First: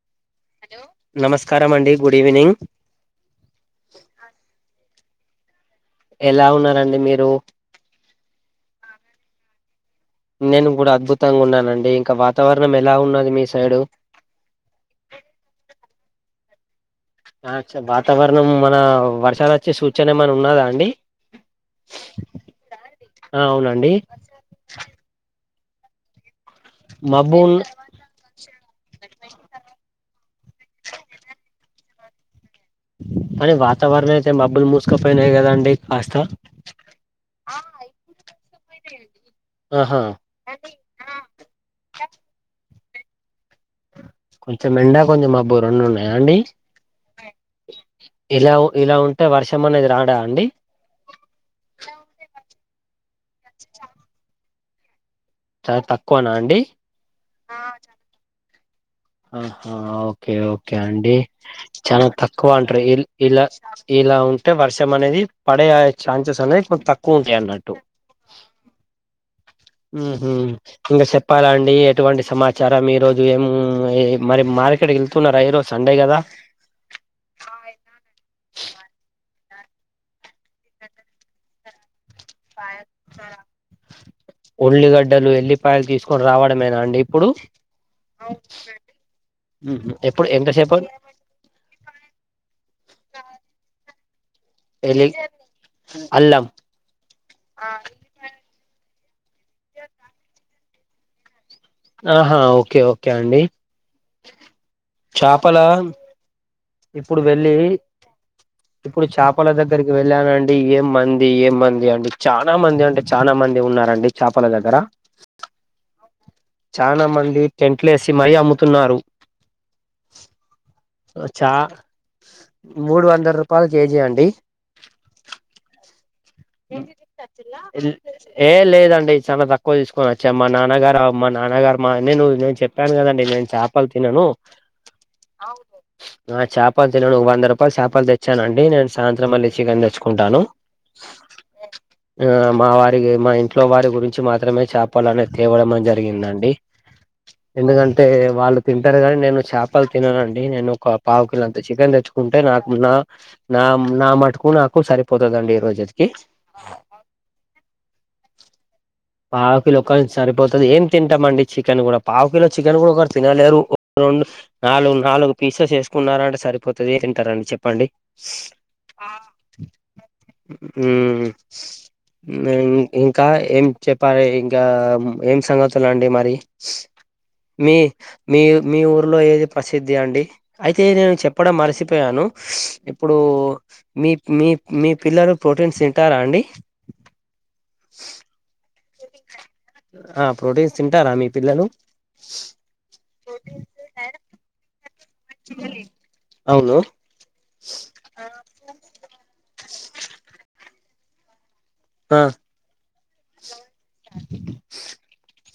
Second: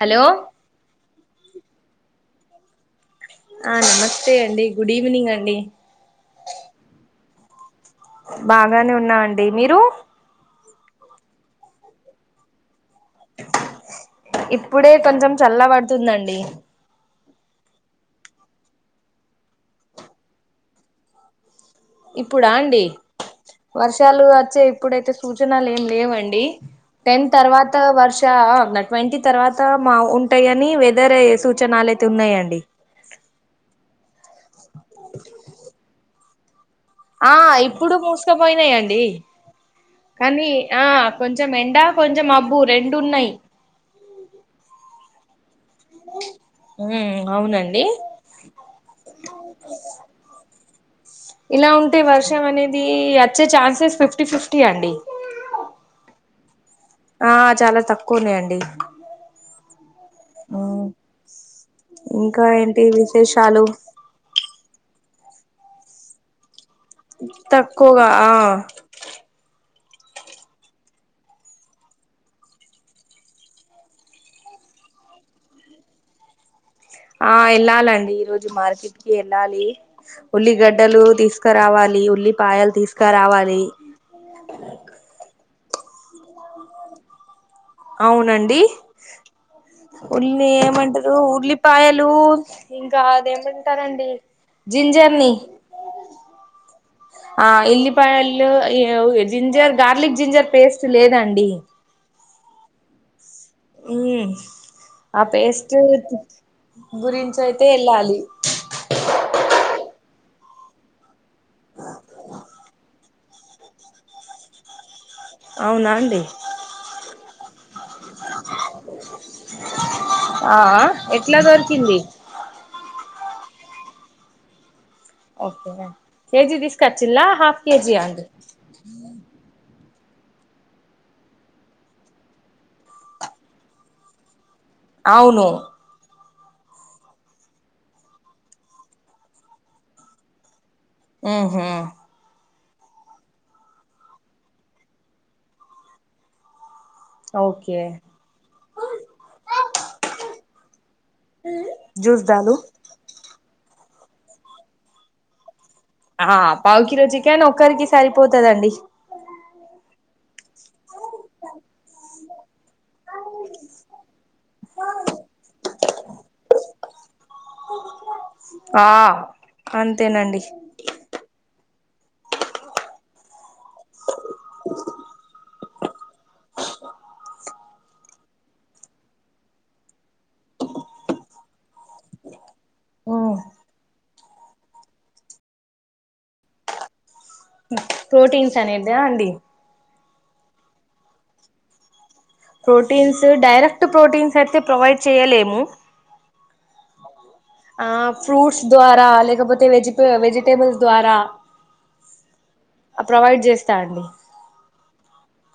Hello hello నమస్కారం అండి good evening ఆ నమస్తే అండి గుడీవ్నీంగ్ అండి ఎలా ఉన్నారండి మీరు బాగానే ఉన్నా అండి మీరు నేను గూడా అద్భుతంగా ఉన్నానండి ఇంకా వాతావరణం ఎ ఇప్పుడే కొంచెం చల్ల బడుతుందండి ఆ చ వాతావరణం మన వర్షాలొచ్చె సూచన ఏమైన ఉన్నాదా అండి ఇప్పుడా అండి ఆ అవునండి వర్షాలు అచ్చే ఇప్పుడైతే సూచనలు ఏం లేవండి టెన్ మబ్బు ఉన్ తర్వాత వర్షా ఆ ట్వంటీ తర్వాత మా ఉంటాయ్ గని వెదరయ్యె సూచనలైతే అయితే ఉన్నాయండి కని వాతావరణ అయితే మబ్బులు మూసుకపోయినాయి గదా అండి కాస్త ఆ ఇప్పుడు మూసుకపోయినాయండి ఆహా కానీ ఆ కొంచెం ఎండ కొంచెం మబ్బు రెండున్నాయి కొంచెం ఎండా కొంచెం మబ్బు రొండు ఉన్నాయా అండి ఉమ్ అవునండి ఇలా ఇలా ఉంటే వర్షం అనేది రాడా అండి ఇలా ఉంటే వర్షం అనేది అచ్చే ఛాన్సెస్ ఫిఫ్టీ ఫిఫ్టీ అండి చాలా తక్కువనా అండి ఆ చాలా తక్కువున్నాయండి ఆహా ఓకే ఓకే అండి చాలా ఇంకా తక్కువ అంట్రు ఏంటి ఇల్ ఇలా విశేషాలు ఈ ఇలా ఉంటే వర్షం అనేది పడే ఛాన్సెస్ అనే తక్కువ ఉంటాయి అన్నట్టు తక్కువగా ఆ ఊహు ఇంగా చెప్పాలండి ఎటువంటి సమాచారం ఈ రోజు ఏం మరి మ మార్కెట్ కి ఎళ్తున్నారా ఈరో సండే గదా ఆ ఎళ్ళాలండి ఈ రోజు మార్కెట్కి డాలి ఉల్లిగడ్డలు తీసకరావాలి ఉళ్ళిగడ్డలు ఎళ్ళి ఫైల్ తీసుకొని రావడమేనా అండి ఇప్పుడు అవునండి ఉహు ఎప్పుడు ఉల్లి ఎంతసేపు ఏమంటారు ఉల్లిపాయలు ఇంక అదేంటంటారండి ఎలి అల్లం ఆ ఎలిపాయలు అ జింజర్ గార్లిక్ జింజర్ పేస్ట్ లేదండి ఆహా ఓకే ఓకే అండి హ ఆ చేపల పేస్ట్ ఇప్పుడు గురించి వెళ్ళి అయితే వెళ్ళాలి ఇప్పుడు చేపల దగ్గరికి వెళ్ళానం ఏం మంది ఏ మంది అండి చాలా మంది అంటే చాలా మంది ఉన్నారండి చాపల దగ్గర అవునా అండి టెంట్లేసి మరీ అమ్ముతున్నారు ఆ ఆ చా మూడు వందల రూపాయలు కేజీ అండి ఓకే కేజీ తీసుకొచ్చిల్లా హాఫ్ కేజీ అండి ఏ లేదండి చాలా తక్కువ కొన వచ్చా మా నాన్నగారు మా నాన్నగారు మా నేను నేను చెప్పాను కదండి నేను చేపలు తినను అవును అవును అ చేపలు తినను వంద రూపాయలు చేపలు తెచ్చానండి నేను సాయంత్రం మళ్ళీ చికెన్ తెచ్చుకుంటాను ఆ హా ఆ మా వారి మా ఇంట్లో వారి గురించి మాత్రమే చేపాలనేది తేవడంమ జరిగిందండి ఓకే ఎందుకంటే వాళ్ళు తింటారు కానీ నేను చేపలు తిననుండి నేను ఒక పావు కిలో అంత చికెన్ జ్యూస్ తెచ్చుకుంటా దాలు నాకు నా నా నా మటుకు నాకు సరిపోతుందండి ఈ రోజు ఆ పావకిలో చికెన్ ఒక్కరికి సరిపోతుదండి పావు కిలో సరిపోతుంది ఏం తింటామండి చికెన్ కూడా పావు కిలో చికెన్ కూడా ఒక తినలేరు రెండు నాలుగు నాలుగు పీసస్ వేసుకున్నారంటే సరిపోతుంది తరండీ చెప్పండి ఆ అ అంతేనండి హ్మ్ ఇంకా ఏం చెప్పాలి ఇంకా ఏం సంగతులండి మరి మీ మీ మీ ఊర్లో ఏది ప్రసిద్ధి అండి అయితే నేను చెప్పడం మరిసిపోయాను ఇప్పుడు మీ మీ మీ పిల్లలు ప్రోటీన్స్ తింటారా అండి ప్రోటీన్స్ అనేదా అండి ఆ ప్రోటీన్స్ తింటారా మీ పిల్లలు ప్రోటీన్స్ డైరెక్ట్ ప్రోటీన్స్ అయితే ప్రొవైడ్ చేయలేము అవును ఆ ఫ్రూట్స్ ద్వారా లేకపోతే వెజిట వెజిటేబుల్స్ ద్వారా ఆ ప్రొవైడ్ చేస్తా అండి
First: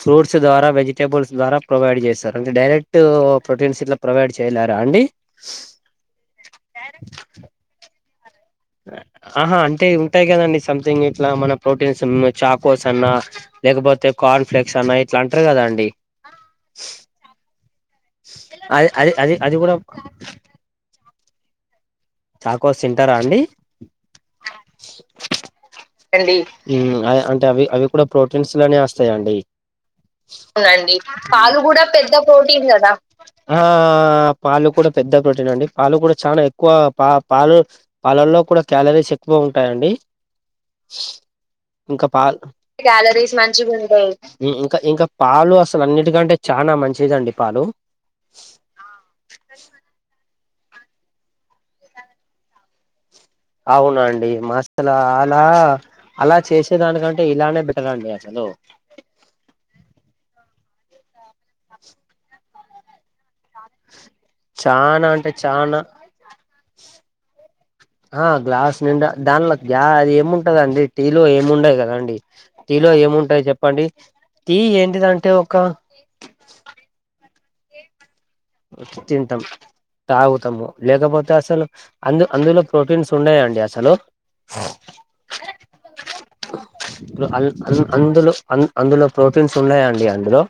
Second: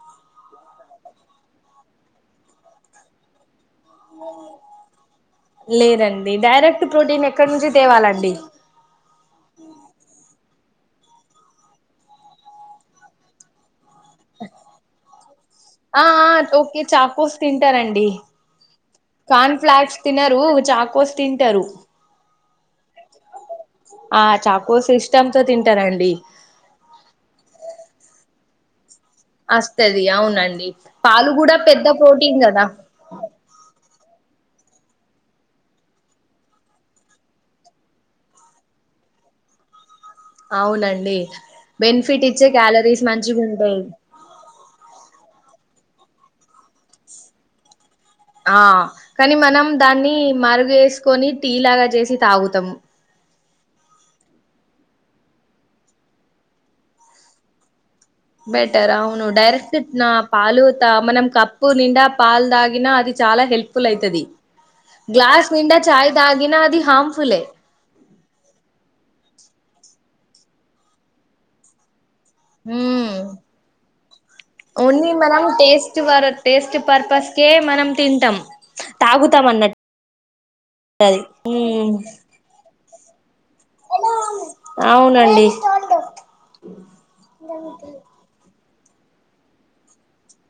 ఫ చదరా వెజిటేబుల్స్ ద్వారా ప్రొవైడ్ చేస్తారు అంటే డైరెక్ట్ ప్రోటీన్స్ ఇట్లా ప్రొవైడ్ చేయలేరా అండి లేదండి డైరెక్ట్ ప్రోటీన్ ఎక్కడ నుంచి తేవాలండి ఆహా అంటే ఉంటాయి కదండి సంథింగ్ ఇట్లా మన ప్రోటీన్స్ చాకోస్ అన్నా లేకపోతే కార్న్ ఫ్లెక్స్ అన్నా ఇట్లా అంటారు కదా అండి ఆ అ ఓకే చాకొస్ తింటారండి అది అది అది అది కార్న్ కూడా ఫ్లాక్స్ తినరు చాకోస్ తింటారు చాకొస్ తింటారా అండి ఆ చాకోస్ ఇష్టంతో తింటారండి అంటే అవి అవి కూడా ప్రోటీన్స్ లోనే అండి అవునండి పాలు కూడా పెద్ద ప్రోటీన్ కదా ఆ పాలు కూడా పెద్ద ప్రోటీన్ అండి పాలు కూడా చాలా ఎక్కువ. పా పాలు పాలల్లో కూడా క్యాలరీస్ ఎక్కువ ఉంటాయండి. అవునండి ఇంకా పా బెనిఫిట్ ఇచ్చే క్యాలరీస్ క్యాలరీ మంచిగా ఉంటాయి ఇంకా ఇంకా పాలు అసలు అన్నిటికంటే చాలా మంచిదండి పాలు ఆ కానీ మనం దాన్ని మార్గ చేసుకొని టీ లాగా చేసి తాగుతాము. అవునండి మాసలు అలా అలా చేసేదానికంటే ఇలానే బి బెటర్ అవును డైరక్ట్ నా పాలు మనం కప్పు నిండా పాలు తాగిన అది చాలా హెల్ప్ఫుల్ అవుతుది చానా అంటే గ్లాస్ నిండా చానా చాయ్ దాగిన అది హార్మ్ఫుల్ ఎ ఆ గ్లాస్ నిండా దాంట్లో గ్యా ఏముంటదండి టీలు ఏమిండదు కదండి. టీలో హ్మ్ ఏముంటాయి చెప్పండి. టీ ఓన్లీ ఏంటిదంటే మనం ఒక టేస్ట్ వ టేస్ట్ పర్పస్కే మనం తింటాం. తింటాం తాగుతాం అన్నట్టు తాగుతాము అది లేకపోతే అసలు ఉమ్ అందు అందులో ప్రోటీన్స్. ఉండయండి అసలు అవునండి అందులో అందులో ప్రోటీన్స్ ఉన్నాయండి అందులో.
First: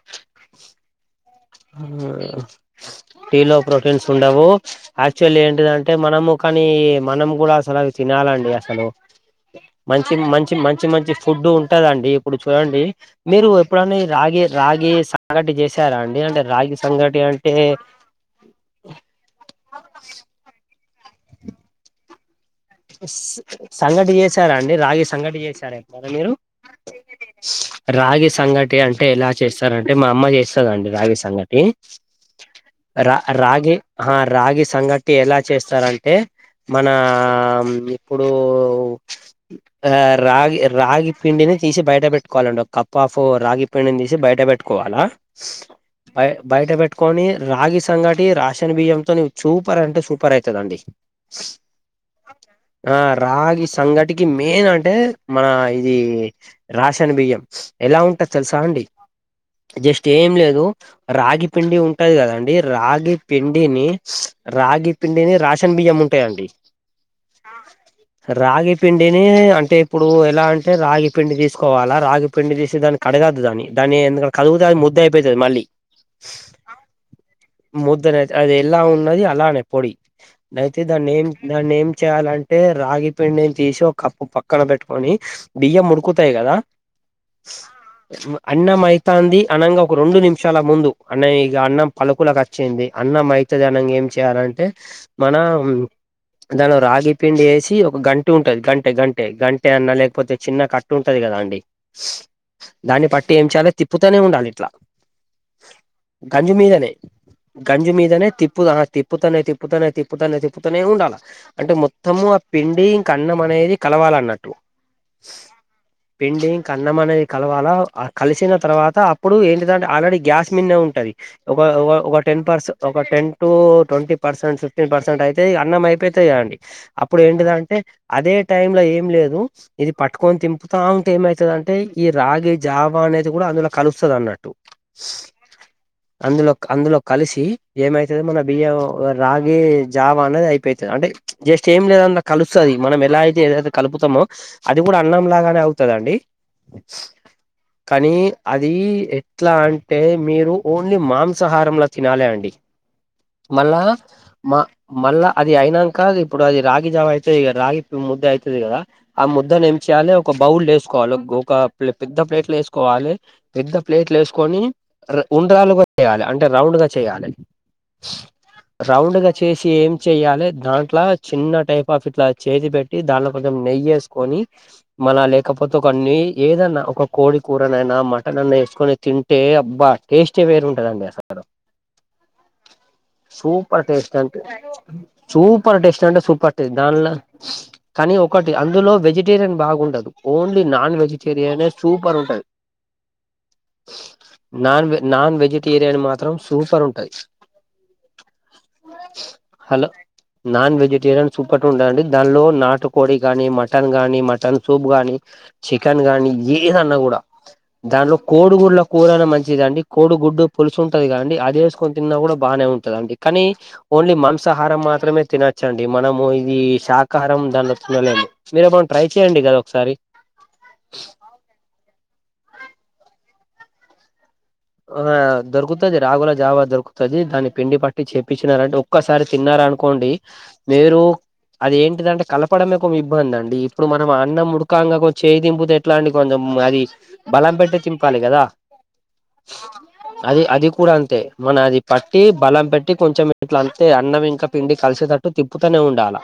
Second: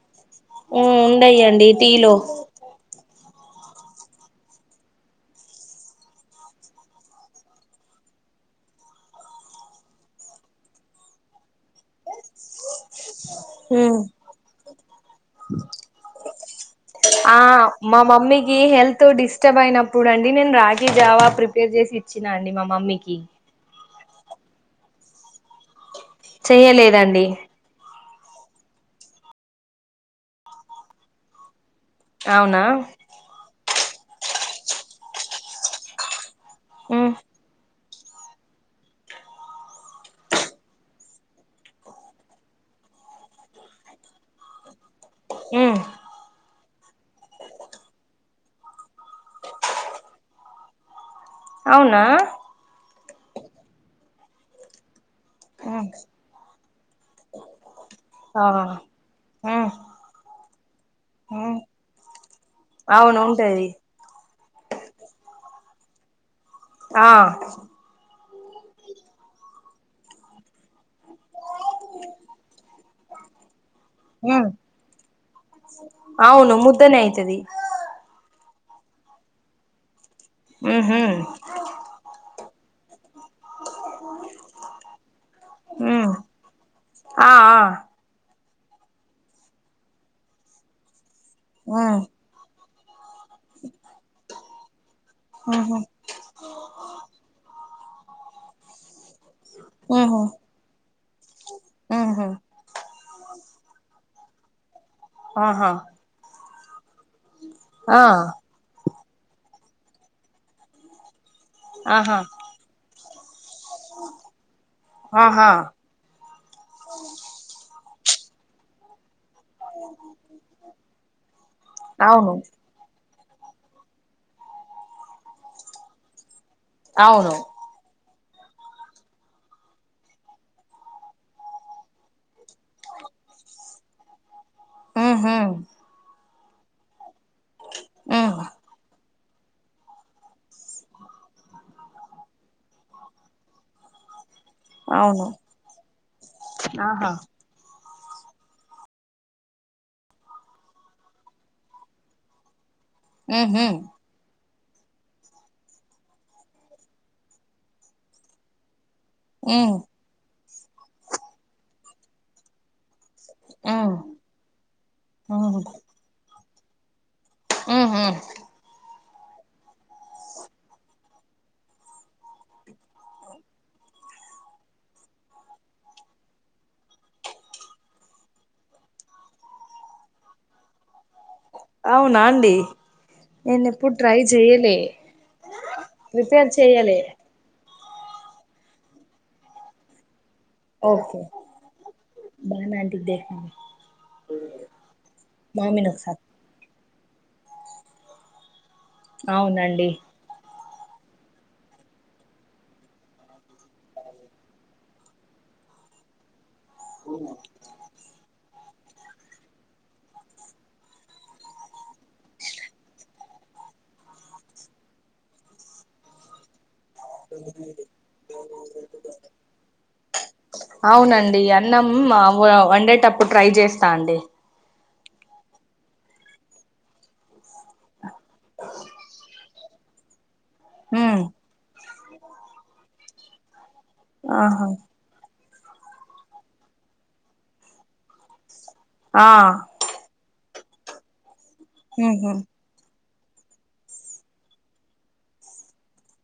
ఆ ఉండయండి టీలో టీ లో ప్రోటీన్స్ ఉండవు యాక్చువల్ ఏంటిదంటే మనము కానీ మనం కూడా అసలు తిన [inaudible] అసలు మంచి మంచి మంచి మంచి ఫుడ్ ఉ ఇప్పుడు చూడండి మీరు ఉమ్ ఎప్పుడన్నా రాగి రాగి సంగటి చేసారాండి. ఆ మా మమ్మీకి హెల్త్ డిస్టర్బ్ అయినప్పుడు అండి నేను రా జావా ప్రిపేర్ చేసి ఇచ్చినా అండి మా మమ్మీకి సంగతి చేశారండి రాగి సంగటి చేశార ఎప్పు చెయ్యలేదండి రాగి సంగటి అంటే ఎలా చేస్తారంటే మా అమ్మ చేస్తదండి రాగి సంగటి. అవునా రా రాగి ఆ రాగి సంగటి ఎలా చేస్తారంటే. మన ఉమ్ ఇప్పుడు ఆ రాగి రాగి పిండిని తీసి బయట పెట్టుకోవాలండి ఒక కప్ ఆఫ్ రాగి పిండిని తీసి బయట పెట్టుకోవాలా. ఆ బయ బయట పెట్టుకొని రాగి సంగటి రాషన్ బియ్యంతో సూపర్ అంటే సూపర్ అవుతుందిండి. అవునా ఆ రాగి సంగటికి మెయిన్ అంటే మన ఉమ్ ఇది రాసన్ బియ్యం. ఎలా ఉంటది ఆ తెలుసా అండి ఉమ్ జస్ట్ ఏం లేదు రాగి ఉమ్ పిండి ఉంటది కదాండి రాగి అవును ఉంటది పిండిని రాగి పిండిని రాషన్ బియ్యం ఉంటాయండి. ఆ రాగి పిండిని అంటే ఇప్పుడు ఎలా అంటే రాగి పిండి తీసుకోవాలా రాగి పిండి తీసే దాని. కడగాదు దాని దాన్ని ఎందు ఉమ్ కడిగతే అది ముద్ద అయిపోతుంది మళ్ళీ అవును ముద్దనే అయితది ముద్ద అనే అది ఎలా ఉన్నది అలానే పొడి అయితే దా ఉహు నేమ్ దా నేమ్ లంటే రాగి పిండిని తీసి ఒక కప్పు పక్కన పెట్టుకొని బియ్యం ఉమ్ ఉడుకుతాయి కదా ఆ ఆ అన్నం అయితుంది అనంగా ఒక రెండు నిమిషాల ముందు అన్న ఇ అన్నం ఉమ్ పలుకుల అన్నం అయితది అనంగ ఏం చేయాలంటే మన ఉహు దాలో రాగి పిండి వేసి ఒక గంటే ఉంటుంది గంటే గంటే గంటే అన్నా లేకపోతే చిన్న కట్టు ఉంటుంది కదా అండి. ఆహా దాన్ని పట్టి ఏం చేయాలో తిప్పుతూనే ఉండాలి ఇట్లా ఆహా గంజి మీదనే గంజి ఆ మీదనే తిప్పు ఆ తి ప్పుతానే తిప్పుతానే తిప్పుతానే తిప్పుతూనే ఉండాల అంటే ఆహా మొత్తము ఆ పిండి కన్నం అనేది కలవాలన్నట్టు ఆహా పిండి ఇంక అన్నం అనేది కలవాలా ఆ కలిసిన తర్వాత అప్పుడు ఏంటిదంటే ఆల్రెడీ గ్యాస్ మిన్నే ఉంటది ఒక ఒక అవును టెన్ పర్స ఒక ten to twenty percent fifteen percent అయితే అన్నం అయిపొ తాది కదండి అప్పుడు అవును ఏంటిదంటే అదే టైం లో ఏం లేదు ఇది పట్టుకొని తింపుతా ఉంటే ఏమైతాది అంటే ఈ రాగి జావా అనేది కూడా అందులో కలుస్తాది అన్నట్టు ఉహు అందులో అందులో కలిసి ఏమైతాది ఉమ్ మన బియ్యం రాగి జావ అనేది అయిపో తాది అంటే జస్ట్ ఏం లేదన్న కలుస్తది మనం ఎలా అయితే ఏదైతే కలుపుతామో అది కూడా అన్నం అవును లాగానే అవు తాదండి ఆహా కానీ అది ఎట్లా అంటే మీరు ఓన్లీ మాంసాహారంలా తినాలి అండి ఉహు మళ్ళా మ మళ్ళ అది అయినాంక ఇప్పుడు అది రాగి జావా అయితది రాగి ముద్ద అయితది కదా ఆ ముద్దను ఉమ్ ఏం చేయాలి ఒక బౌల్ ఏసుకోవాలి ఒ ఒక పెద్ద ప్లేట్లు ఏసుకోవాలే పెద్ద ఉమ్ ప్లేట్లు ఏసుకొని ఉహు ఉండ్రాలుగా చేయాలి అంటే రౌండ్గా చేయాలి ఉహు రౌండ్గా చేసి ఏం చెయ్యాలే దాంట్లో చిన్న టైప్ ఆఫ్ ఇట్లా చేతి పెట్టి దాంట్లో కొంచం నెయ్యేసుకొని మళ లేకపోతే ఒక అన్ని ఏదన్నా ఒక కోడి కూరనైనా మటన్ అన్నా ఎసుకొని తింటే అబ్బా టేస్టే వేరు ఉంటదండి అసలు అవునాండి నేను సూపర్ ఎప్పుడు ట్రై టేస్ట్ అంటే చెయ్యలే సూపర్ టేస్ట్ అంటే ప్రిపేర్ సూపర్ టేస్ట్ చెయ్యలే దానిలో కానీ ఒకటి అందులో వెజిటేరియన్ బాగుండదు ఓన్లీ నన్ ఓకే వెజిటేరియనే సూపర్ ఉంటది బానా ఆంటీకి దేఖండి నాన్వే నాన్ మామీని వెజిటేరియన్ ఒకసారి మాత్రం సూపర్ ఉంట అవునండి హలో నాన్ వెజిటేరియన్ సుపటి ఉంటదండి దానిలో నాటు కోడి గానీ మటన్ గానీ మటన్ సూప్ గానీ చికెన్ గానీ ఏదన్నా కూడా దానిలో కోడుగుడ్ల కూరయినా మంచిదండి కోడు గుడ్డు పులుసు ఉంటది కదండి అది ఏసుకొని తిన్నా కూడా బానే ఉంటదండి కానీ ఓన్లీ మాంసాహారం మాత్రమే తినొచ్చండి మనము ఇది శాకహారం దానిలో తినలేము మీరేమనా ట్రై చెయండి గది ఒకసారి అవునండి అన్నం వ వండేటప్పుడు ట్రై చేస్తా అండి ఆ దొరుకుతాది రాగుల జావా దొరుకుతాది దాని పిండి ప ట్టి చెప్పినరాంటే ఒక్కసారి తిన్నారనుకోండి మీరు ఉమ్ అది ఏం టిదంటే కలపడమే ఒక ఇబ్బంది అండి ఇప్పుడు మనం అన్నం ఆహా ఉడుకాంగా చేయి దింపు తే ఎట్లండి కొంచెం అది బలం పెట్టి చింపాలి కదా ఆ అది అది కూడా అంతే మన అది పట్టి ఉహు బలం పె ట్టి కొంచెం ఇట్ల అంతే అన్నం ఇంకా పిండి కలిసేటట్టు తిప్పుతూనే ఉండాల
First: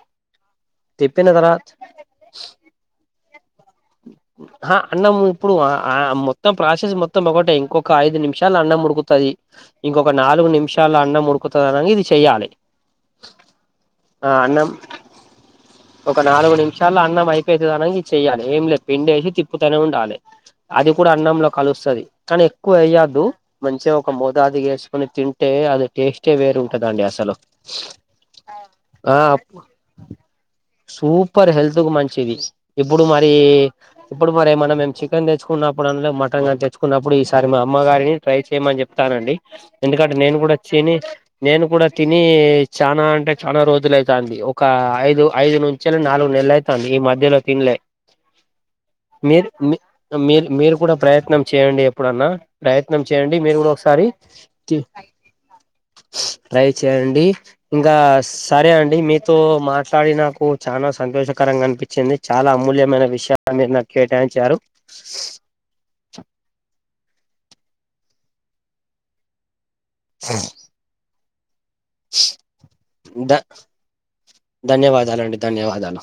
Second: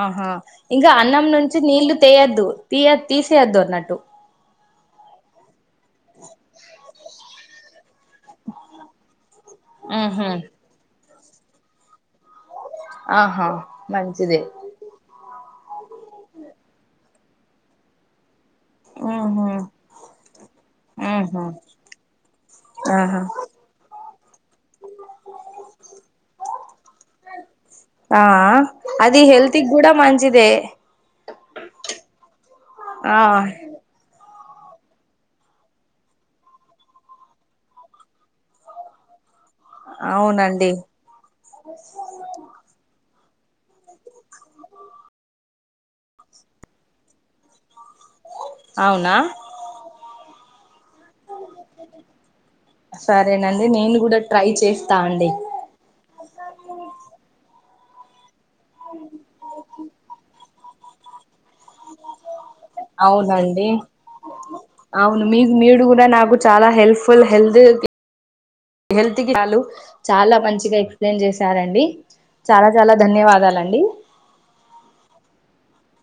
ఆహా ఇంకా అన్నం తిప్పిన నుంచి తర్వాత నీళ్లు తెయొద్దు తీయ తీసేయద్దు అన్నట్టు ఆహ అన్నం ఇప్పుడు అ ఆ మొత్తం ప్రాసెస్ మొత్తం ఒకటే ఇంకొ క్క ఐదు నిమిషాలు అన్నం ఉడుకుతది ఇంకొక ఉహు నాలుగు నిమిషాల్ల అన్నం ఉడుకుతది అనంగ ఇది చెయ్యాలే ఆహా మంచిదే ఒక నాలుగు నిమిషాల్ల అన్నం అయిపోయితదనంగా ఇది చేయ్యాలి ఏం లేదు పిండి వేసి ఉహు తిప్పుతనే ఉండాలి అది కూడా ఉహు అన్నంలో కలుస్తది కానీ ఎక్కువ ఆహా వేయద్దు మంచిగా ఒక మోతదుగ వేసుకొని తింటే అది టేస్టే వేరు ఉంటదండి అసలు ఆ ఆ అది హల్త్ిక్ కూడా మంచిదే సూపర్ హెల్త్ కు మంచిది ఇప్పుడు ఆ మరి అప్పుడు మరే మొన్న చికెన్ తెచ్చుకున్నప్పుడు అండ్లే మటన్ కానీ తెచ్చుకున్నప్పుడు ఈసారి మా అమ్మగారిని ట్రై చేయమని చెప్తానండి ఎందుకంటే నేను కూడా అవునండి తిని నేను కూడా తిని చనా అం టే చాలా రోజులైతంది ఒక ఐదు ఐదు నుంచిే నాలుగు నెలలు అయితంది ఈ మధ్యల తిన్లే అవునా మీరు మీ మీరు మీరు కూడా ప్రయత్నం చేయండి ఎప్పుడన్నా ప్రయత్నం చేయండి మీరు సరేనండి కూడా నేను ఒకసారి ట్రై చేస్తా అండి ట్రై చేయండి ఇంకా సరే అండి మీతో మాట్లాడి నాకు చాలా సంతోషకరంగా అనిపించింది చాలా అమూల్యమైన విషయాలు అవునండి మీరు నాకు కేటాయించారు అవును మీ మీడు కూడా నాకు చాలా హెల్ప్ ఫుల్ హెల్త్ హెల్త్ కి చ్ చాలా మంచిగా ఎక్స్ప్లెయిన్ చేస్ సరండి చాలా చాలా ధ ధన్యవాదాలండి ధన్యవాదాలండి ధన్యవాదాలు